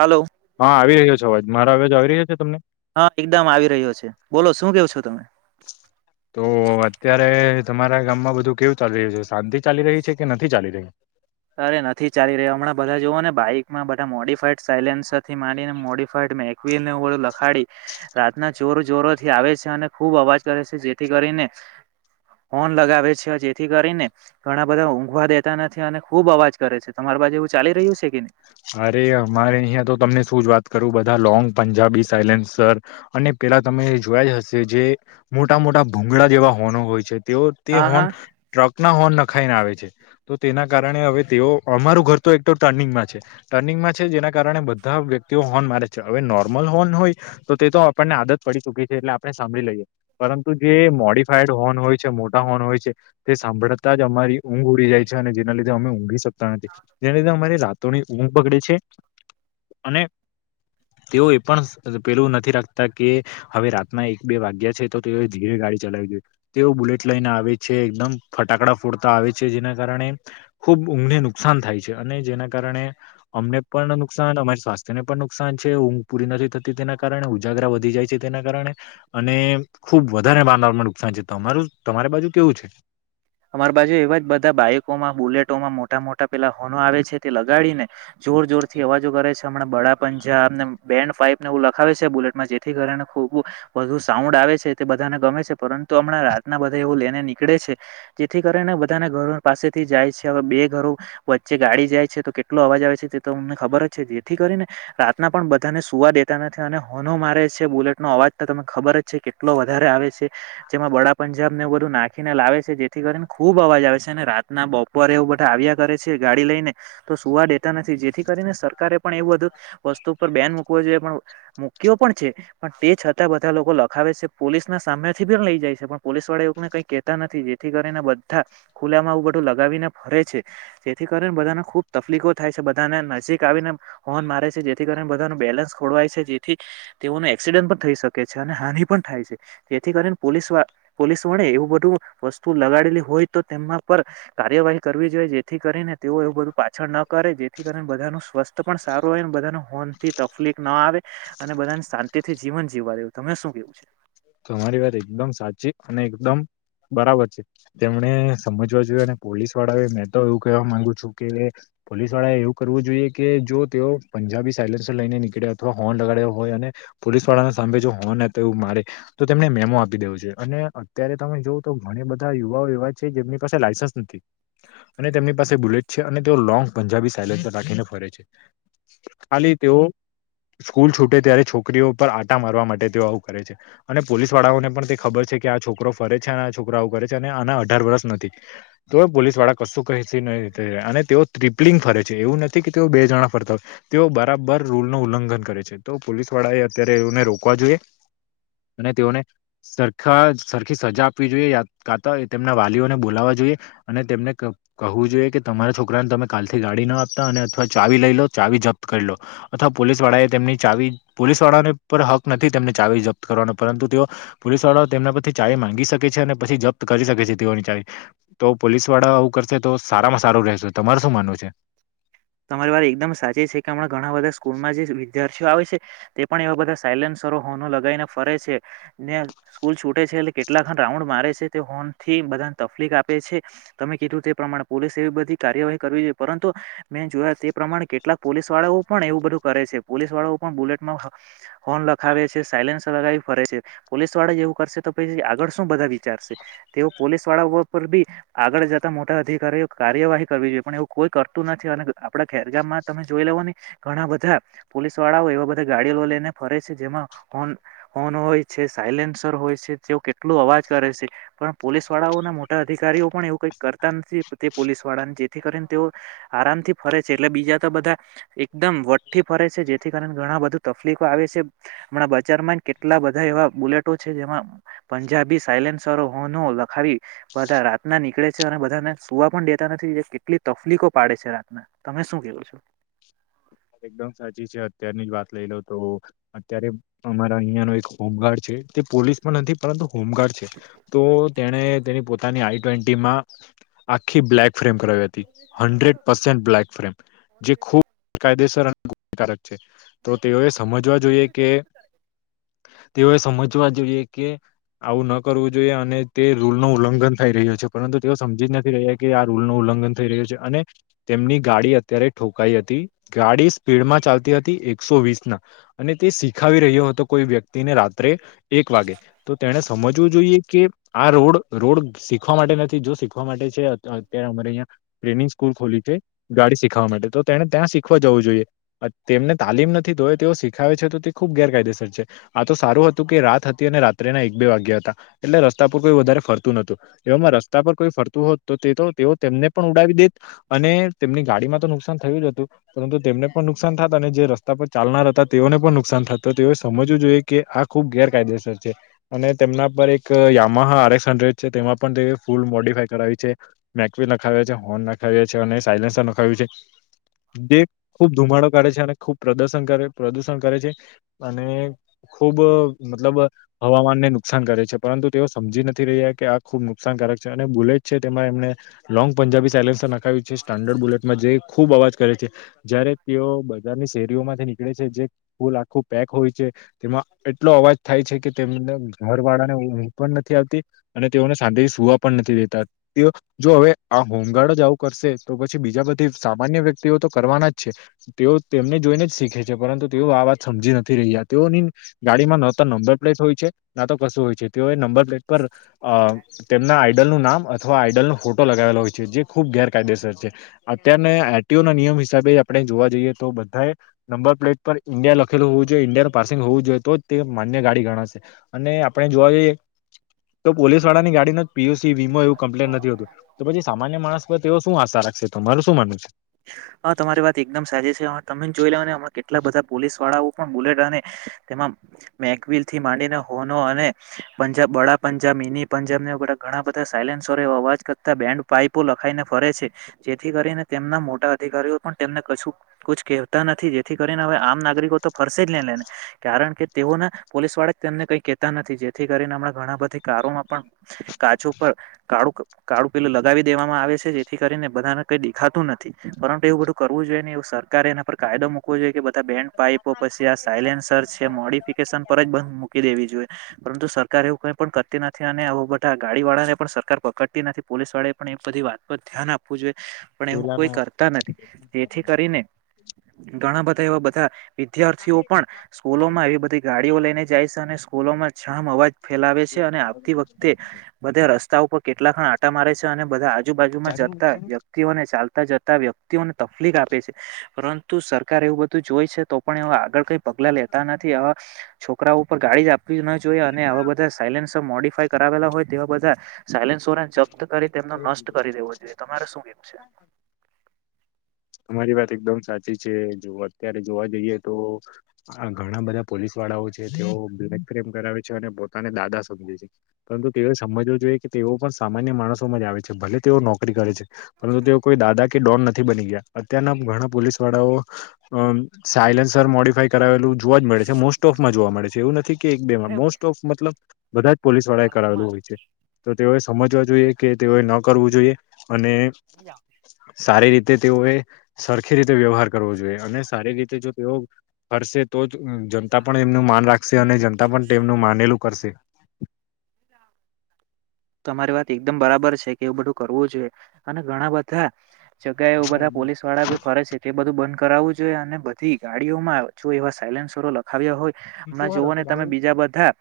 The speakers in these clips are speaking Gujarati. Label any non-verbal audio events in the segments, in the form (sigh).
હાલો હા, આવી રહ્યો છે અવાજ મારા અવાજ આવી રહ્યો છે તમને? હા, એકદમ આવી રહ્યો છે, બોલો શું કેવો છો તમે? તો અત્યારે તમારા ગામમાં બધું કેવું ચાલી રહ્યું છે, શાંતિ ચાલી રહી છે કે નથી ચાલી રહી? અરે નથી ચાલી રહ્યો હમણાં બધા જોઓ ને બાઈકમાં બધા મોડીિફાઈડ સાયલેન્સથી માંડીને મોડીફાઈડ મેગવીલ લખાડી રાતના ચોર જોરો થી આવે છે, અને ખુબ અવાજ કરે છે જેથી કરી ન લગાવે છે જેથી કરીને ઘણા બધા ઊઘવા દેતા નથી અને ખુબ અવાજ કરે છે, તમારી બાજુ એવું ચાલી રહ્યું છે કે ન? અરે અમારે અહીં તો તમને શું જ વાત કરું બધા લોંગ પંજાબી સાયલેસ અને પેલા તમે જોયા જ હશે જે મોટા મોટા ભૂંગળા જેવા હોનો હોય છે, તે તે હા હા હોન ટ્રક ના હોન ન ખાઈને આવે છે તો તેના કારણે હવે તેઓ અમારું ઘર તો એક તો ટર્નિંગમાં છે, ટર્નિંગમાં છે, જેના કારણે બધા વ્યક્તિઓ હોર્ન મારે છે, હવે નોર્મલ હોર્ન હોય તો તે તો આપણને મદદ પડી ચુકી છે, એટલે આપણે સાંભળી લઈએ પરંતુ જે મોડિફાઈડ હોર્ન હોય છે, મોટા હોર્ન હોય છે. તે સાંભળતા જ અમારી ઊંઘ ઉડી જાય છે, અને જેના લીધે અમે ઊઘી શકતા નથી જેના લીધે અમારી રા તોની ઊંઘ બગડે છે, અને તેઓ એ પણ પેલું નથી રાખતા કે હવે રાતના એક બે વાગ્યા છે, તો તેઓ ધીરે ગાડી ચલાઈ તેઓ બુલેટ લઈને આવે છે, એકદમ ફટાકડા ફોડતા આવે છે, જેના કારણે ખૂબ ઊંઘને નુકસાન થાય છે, અને જેના કારણે અમને પણ નુકસાન અમારી સ્વાસ્થ્યને પણ નુકસાન છે, ઊંઘ પૂરી નથી થતી તેના કારણે ઉજ ગરા વધી જાય છે, તેના કારણે અને ખુબ વધારે (unintelligible) નુકસાન છે, તમારું તમારી બાજુ કેવું છે. અમારી બાજુ એવા જ બધા બાઈકોમાં બુલેટોમાં મોટા મોટા પેલા હોનો આવે છે, તે લગાડીને જોર જોરથી અવાજો કરે છે, હમણાં બડા પંજાબને બેન્ડ ફેનફાઈપને એવું લખાવે છે, બુલેટમાં જેથી કરીને ખૂ બ વધુ સાઉન્ડ આવે છે, તે બધાને ગમે છે, પરંતુ હમણાં રાતના બધા એવું લઈને નીકળે છે. જેથી કરી ને બધાને ઘરો પાસેથી જાય છે, હવે બે ઘરો વચ્ચે ગાડી જાય છે, તો કેટલો અવાજ આવે છે. એ તો અમને ખબર જ છે, જેથી કરીને રાતના પણ બધાને સુવા દેતા નથી અને હોનો મારે છે, બુલેટ નો અવાજ તો તને ખબર જ છે, કેટલો વધારે આવે છે જેમાં બડા પંજાબને એવું બધું નાખીને લાવે છે. જેથી ખુબ અવાજ આવે છે, અને રાતના બપોરે એવું બધા આવ્યા કરે છે, ગાડી લઈને તો સુવા દેતા નથી જે થી કરીને સરકારે પણ એવું બધું વસ્તુ પર બેન મૂકવો જોઈએ પણ મૂક્યો પણ છે, પણ તે છ તા બધા લોકો લખાવે છે, પોલીસના સામેથી બી લઈ જાય છે, પણ પોલીસ વાળા એ લોકને કઈ કેતા નથી જેથી કરીને બધા ખુલામાં આવુ બધું લગાવીને ફરે છે, જેથી કરીને બધાને ખુબ તકલીફો થાય છે. બધાને નજીક આવીને હોર્ન મારે છે, જેથી કરીને બધાનું બેલેન્સ ખોરવાય છે, જેથી તેઓને એક્સિડ નટ થઈ શકે છે, અને હાનિ પણ થાય છે, તેથી કરીને પોલીસ વા પોલીસ વડે એવું બધું વસ તુ લગાડેલી હોય તો તેમના પર કાર્યવાહી કરવી જોઈએ જેથી કરીને તેઓ એવું બધું પાછળ ન કરે જેથી કરીને બધાનું સ્વસ્થ પણ સારું હોય બધા હોન થી તકલીફ ના આવે અને બધાને શાંતિ થી જીવન જીવવા દેવુ તમે શું કેવું છે? તમારી વાત એકદમ સાચી અને એકદમ બરાબર છે, તેમણે સમજવા જોયે અને પોલીસ વાળા એ મેં તો એવું કહેવા માંગુ છું કે પોલીસ વાળાએ એવું કરવું જોઈએ કે જો તેઓ પંજાબી સાઇલન્સર લઈને નીકળ્યા અથવા હોર્ન લગાડ્યો હોય અને પોલીસ વાળાને સાંભે જો હોન એતો એવું મારે તો તેમને મેમો આપી દેવો જોએ અને અત્યારે તમે જોવો તો ઘણી બધા યુવાઓ એવા છે, જેમની પાસે લાયસન્સ નથી અને તેમની પાસે બુલેટ છે, અને તેઓ લોંગ પંજાબી સાયલેન્સ રાખીને ફરે છે, ખાલી તેઓ સ્કૂલ છૂટે ત્યારે છોકરીઓ પર આટા મારવા માટે તેઓ આવું કરે છે. અને પોલીસ વાળાઓને પણ તે ખબર છે, કે આ છોકરો ફરે છે, અને આ છોકરા આવું કરે છે, અને આના અઢાર વર્ષ નથી તોએ પોલીસ વાળા કશું કહસે નહી (unintelligible) અને તેઓ ટ્રિપલિંગ ફરે છે, એવું નથી કે તેઓ બે જણા ફરતા હોય તેઓ બરાબર રૂલ નું ઉલ્લંઘન કરે છે, તો પોલીસ વાળાએ અત્યારે એઓને રોકવા જોએ અને તેઓને સરખા સરખી સજા આપવી જોઈએ યા કાતો તેમના વાલીઓને બોલાવવા જોઈએ અને તેમને ક કહવું જોઈએ કે તમારા છોકરાને તમે કાલ થી ગાડી ના આપતા અને અથવા ચાવી લઈ લો ચાવી જ પ્ત કરલો અથવા પોલીસ વાળાએ તેમની ચાવી પોલીસ વાળાને પર હક નથી તેમને ચાવી જપ્ત કરવાનો પરંતુ તેઓ પોલીસ વાળા તેમના પરથી ચાવી માંગી શકે છે, અને પછી જપ્ત કરી શકે છે, તેઓની ચાવી તો પોલીસ વાળા આવું કરશે તો સારામાં સારું રહેશે તમારે શું માનવું છે? તમારી વાર એકદમ સાચી છે, કે હણાં ઘણા બધા સ્કૂલમાં જે વિદ્યાર્થીઓ આવે છે, તે પણ એવા બધા સાયલેન્સરો હોનું લગાવને ફરે છે, ને સ્કૂલ છૂટે છે. એટલે કેટલા ખણ રાઉન્ડ મારે છે, તે હોર્ન થી બધા તકલીફ આપે છે, તમે કીધું તે પ્રમાણે પોલીસેએ બધી કાર્યવાહી કરવી જોઈએ પરંતુ મે જોયા તે પ્રમાણે કેટલાક પોલીસ વાળાઓ પણ એવું બધું કરે છે, પોલીસ વાળાઓ પણ બુલેટમાં હો હોન લખાવે છે, સાયલન્સર લગાવી ફરે છે, પોલીસ વાળા એવું કરશે તો પછી આગળ શું બધા વિચારશે તેઓ પોલીસ વાળા ઉપર બી આગળ જતા મોટા અધિકારીઓ કાર્યવાહી કરવી જોઈએ પણ એવું કોઈ કરતું ન થી અને આપડા ખેરગામમાં તમે જોઈ લેઓને ઘણા બધા પોલીસ વાળાઓ એવા બધા ગાડીઓ લઈને ફરે છે, જેમાં હોન હોન હોય છે, સાયલેન્સર હોય છે, તેઓ કેટલો અવાજ કરે છે, પણ પોલીસ વાળાઓના મોટા અધિકારીઓ પણ એવું કઈક કરતા નથી તે પોલીસ વાળાને જેથી કરીને તેઓ આરામ થી ફરે છે એટલે બીજા તો બધા એકદમ વટથી ફરે છે જેથી કારણે ઘણા બધું તકલીફો આવે છે છે હમણાં બજારમાં કેટલા બધા એવા બુલેટો છે જેમાં પંજાબી સાઇલન્સરો નો લખાવી બધા રાત ના નીકળે છે અને બધાને સુવા પણ દેતા નથી જે કેટલી તકલીકો પાડે છે રાતના તમે શું કેવો છો. એકદમ સાચી છે અત્યારની જ વાત લઈ લો તો અત્યારે અમારા અહિયાં નો એક હોમગાર્ડ છે તે પોલીસ પણ નથી પરંતુ હોમગાર્ડ છે તો તેણે તેની પોતાની આઈ ટ્વેન્ટીમાં આખી બ્લેક ફ્રેમ કરાવી હતી હન્ડ્રેડ પસેન્ટ બ્લેક ફ્રેમ જે ખૂબ કાયદેસર અને ગુનાકારક છે તો તેઓએ સમજવા જોઈએ કે તેઓએ સમજવા જોઈએ કે આવ વુ ન કરવું જોઈએ અને તે રૂલ નું ઉલ્લંઘન થઈ રહ્યું છે પરંતુ તેઓ સમજી જ નથી રહ્યા કે આ રૂલનું ઉલ્લંઘન થઈ રહ્યો છે અને તેમની ગાડી અત્યારે ઠોકાઈ હતી ગાડી સ્પીડમાં ચાલતી હતી એકસો વીસ ના અને તે શીખાવી રહ્યો હતો કોઈ વ્યક ને રાત્રે એક વાગે તો તેને સમજ જો જોઈએ કે આ રોડ રોડ શીખવા માટે નથી જો શીખવા માટે છે અત્યારે અમારે અહં ટ્રેનિંગ સ્કૂલ ખોલી છે ગાડી શીખવા માટે તો તેને ત્યાં શી શખ જવું જોઈએ તેમને તાલીમ નથી તોવે તેઓ શીખાવે છે તો તે ખૂબ ગેરકાયદેસર છે આ તો સારું રાત હતી અને રાત્રેના એક બે વાગ્યા હતા એટલે રસ્તા પર કોઈ વધારે ફરતું નતું એવામાં રસ્તા પર ફરતું હોત તો તે તો તેઓ તેમને પણ ઉડાવી દેત અને તેમની ગાડીમાં તો નુકસાન થયું જ હતું. પરંતુ તેમને પણ નુકસાન થાત અને જે રસ્તા પર ચાલનાર હતા તેઓને પણ નુકસાન થાત તો તેઓએ સમજવું જોઈએ કે આ ખૂબ ગેરકાયદેસર છે અને તેમના પર એક યામાહ આરસ હડડ છે તેમાં પણ તે ફૂલ મોડ મો કરાવી છે મેક લખાવ છે હોર્ન લખાવ્યા છે અને સાયલેન્સ લખ્યું છે બે ખૂબ ધુમાડો કરા છે અને ખૂબ પ્રદર્શન કરે પ્રદૂષણ કરે છે અને ખુબ મતલબ હવામાનને નુકસાન કરે છે પરંતુ તેઓ સમજી નથી રહ્યા કે આ ખુબ નુકસાન અને બુલેટ છે તેમાં એમનેંગ પંજાબી સાયન્ખાવ છે સ્ટડ બુલેટમાં જે ખુબ અવાજ કરે છે જારે તેઓ બજારની શેરીઓમાંથી નીકળે છે જે ફૂલ આખું પેક હોય છે તેમાં એટલો અવાજ થાય છે કે તેમને ઘર વાળાને ઊઘ પણ નથી આવતી અને તેઓને શાંતિ થી સુવા નથી દેતા જો હવે આ હોમગાર્ડ જ આવું કરશે તો પછી બીજા બધી સામાન્ય વ્યક્તિ તેઓ તો કરવાના જ છે તેઓ તેમને જોઈને જ શીખે છે પરંતુ તેઓ આ વાત સમજી નથી રહ્યા તેઓની ગાડીમાં ન તો નંબર પ્લેટ હોય છે ના તો કશું હોય છે તે એ નંબર તેમના આઈડલ નું નામ અથવા આઈડલ નો ફોટો લગાવેલો હોય છે જે ખુબ ગેરકાયદેસર અત્યારને ના નિયમ હિસાબે આપણે જોવા જઈએ તો બધા નંબર પ્લેટ પર ઇંડિયા લખેલું હોવ જોઈએ ઇડિયા પાર્સિંગ હોવું જોઈએ તો તે માન્ય ગાડી ગણાશે અને આપણે જોવા જઈએ તો પોલીસ વાળા ની ગાડી ન જ પીયુષ પછી વીમો એવું કમ્પ્લેન નથી હોતું તો પછી સામાન્ય માણસ પર તે શું આશા રાખશે તમારું શું માનું છે? હા તમારી વાત એકદમ સાચી છે તમે જોઈ લ હમણા કેટલા બધા પોલીસ વાળાઓ પણ બુલેટ અને તેમાં મેકવલ થી માંડીને હોનો અને પંજાબ બડા પંજાબ મિની પંજાબ વગ ઘણા બધા સાયલેન્સ અવાજ કરતા બેન્ડ પાઈપો લખાઈને ફરે છે જેથી કરીને તેમના મોટા અધિકારી પણ તેમને કશું કેતા નથી જેથી કરીને હવે આમ નાગરિકો તો ફરસે જ નને લેને કારણ કે તેઓના પોલીસ વાળક તેમને કઈ કેતા નથી જેથી કરીને હમણાં ઘણા બધી કારોમાં પણ કાચું પર કાળું કાળુ પીલું લગાવી દેવામાં આવે છે જેથી કરીને બધાને કઈ દેખાતું નથી પરંતુ એવું બધું કરવું જોઈએ ને એ સરકાર એના પર કાયદો મૂકવો જોઈએ કે બધા બેન પાઈપો પછી આ સાયલેન્સર છે મોડિફિકેશન પર જ બંધ મૂકી દેવી જોઈએ પરંતુ સરકાર એવું કઈ પણ કરતી નથી અને બધા ગાડી વાળા ને પણ સરકાર પકડતી નથી પોલીસ વાળે પણ એ બધી વાત પર ધ્યાન આપવું જોઈએ. પણ એવું કોઈ પેલાના કરતા નથી જેથી કરીને ઘણા બધા એવા બધા વિદ્યાર્થીઓ પણ સ્કૂલોમાં એવી બધી ગાડીઓ લઈને જાય છે અને સ્કૂલોમાં જામ અવાજ ફેલાવે છે અને આવતી વખતે બધા રસ્તા ઉપર કેટલા ખણ આટા મારે છે અને બધા આજુબાજુમાં (unintelligible) વ્યક્તિઓને ચાલતા જ વ્યક્તિઓને તકલીફ આપે છે. પરંતુ સરકાર એવું બધું જોઈ છે તો પણ એ આગળ કઈ પગલા લે તા નથી. આ છોકરાઓ પણ ગાડી જ આપ ના જોઈએ, અને આવા બધા સાયલેન્સર મોડીફાય કરાવેલા હોય તેવા બધા સાયલેન્સોને જપ્ત કરી તેમનો નષ્ટ કરી દેવો જોઈએ. તમારે શું કેવું છે? તમારી વાત એકદમ સાચી છે. જો અત્યારે જોવા જઈએ તો, આ ઘણા બધા પોલીસો વાળાઓ છે (unintelligible) કરે છે પોતાને દાદા સમજે છે. પરંતુ તેઓ સમજવુ જોઈએ કે તેઓ પણ સામાન્ય માણસોમાં જ આવે છે. ભલે તેઓ નોકરી કરે છે. પરંતુ કોઈ દાદા કે ડોન નથી બની ગયા. અત્યારના ઘણા પોલીસ વાળાઓ અ સાયલેન્સર મોડીફાય કરાવેલું જોવા જ મળે છે. મોસ્ટ ઓફમાં જોવા મળે છે એવું નથી કે એક બેમાં. રહેવું મોસ્ટ ઓફ મતલબ બધા જ પોલીસવાળાએ કરાવેલું રૂમમાં હોય છે તો તેઓ સમજવા જોઈએ કે તેઓએ ન કરવું જોઈએ. અને સારી રીતે તેઓએ સરખી રીતે વ્યવહાર કરવો જોઈએ અને સારી રીતે જો તેઓ ફરશે, તો જ જનતા પણ એમનું માન રાખશે અને જનતા પણ તેમનું માનેલું કરશે. તમારી વાત એકદમ બરાબર છે કે એવું બધું કરવું જોઈએ અને ઘણા બધા જગ્યાએ એવું બધા પોલીસવાળા બી ફરે છે એ બધું બંધ કરાવવું જોઈએ અને બધી ગાડીઓમાં જો એવા સાયલેન્સરો લખાવ્યા હોય. માં જોવોને તમે બીજા બધા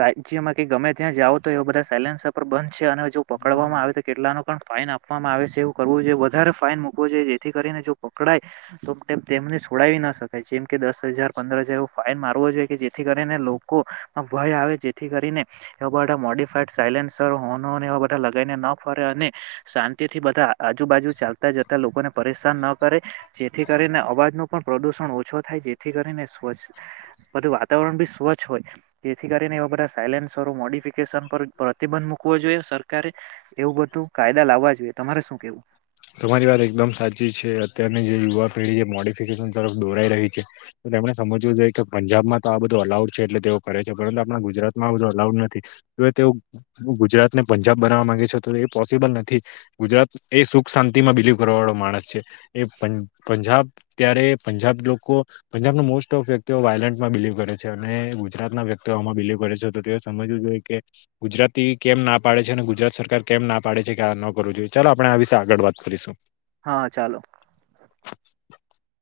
રાજ્યમાં કે ગમે ત્યાં જાઓ તો એ બધા સાયલેન્સ પણ બંધ છે અને જો પકડવામાં આવે તો કેટલાનો પણ ફાઈન આપવામાં આવે છે એવું કરવું જોઈએ. વધારે ફાઈન મુકવો જોઈએ જેથી કરીને જો પકડાય તો તે તેમને છોડાવી ના શકાય. જેમ કે દસ હજાર પંદર, હજાર એવો ફાઇન મારવો જોઈએ, કે જેથી કરીને લોકોમાં ભય આ વે જેથી કરીને એ બધા મોડફાઈડ સાઈલેનસરો હોનોને એવા બધા લગાડીને ના ફરે અને શાંતિથી બધા આજુબાજુ ચાલતા જતા લોકોને પરેશ (inaudible) ન કરે, જેથી કરીને અવાજનું પણ પ્રદુષણ ઓછું થાય. જેથી કરીને સ્વચ્છ બધું વાતાવરણ બી સ્વચ્છ હોય, જેથી કરીને એવા બધા સાયલન્સ રો મોડીફિકેશન પર પ્રતિબંધ મુકવો જોઈએ. સરકારે એવું બધું કાય તમારી વાત એકદમ સાચી છ કે અત્યારની જે યુવા પેઢીએ મોડિફિકેશન તરફ દોરાઈ રહી છે. તો તેમણે સમજવું જોઈએ કે પંજાબમાં તો આ બધું અલાઉડ છે એટલે તેઓ કરે છે. પરંતુ, આપણા ગુજરાતમાં આ બધું અલાઉડ નથી હવે તેઓ ગુજરાતને પંજાબ બનાવા માંગે છે તો એ પોસિબલ નથી. ગુજરાત એ સુખ શાંતિમાં બિલીવ કરવાવાળો માણસ છે. એ પપંજાબ ત્યારે પંજાબ લોકો પંજાબના મોસ્ટ ઓફ વ્યક્તિઓ વાયલેન્ટમાં બિલીવ કરે છે. અને ગુજરાતના વ્યક્તિઓ આમાં બિલીવ કરે છે. તો‌ તેઓ એ સમજવું જોઈએ કે, ગુજરાતી કેમ ના પાડે છે અને ગુજરાત સરકાર કેમ ના પાડે છે કે આનો કરવું જોઈએ. ચાલ આપણે આ વિશે આગળ વાત કરીશું. હા ચાલો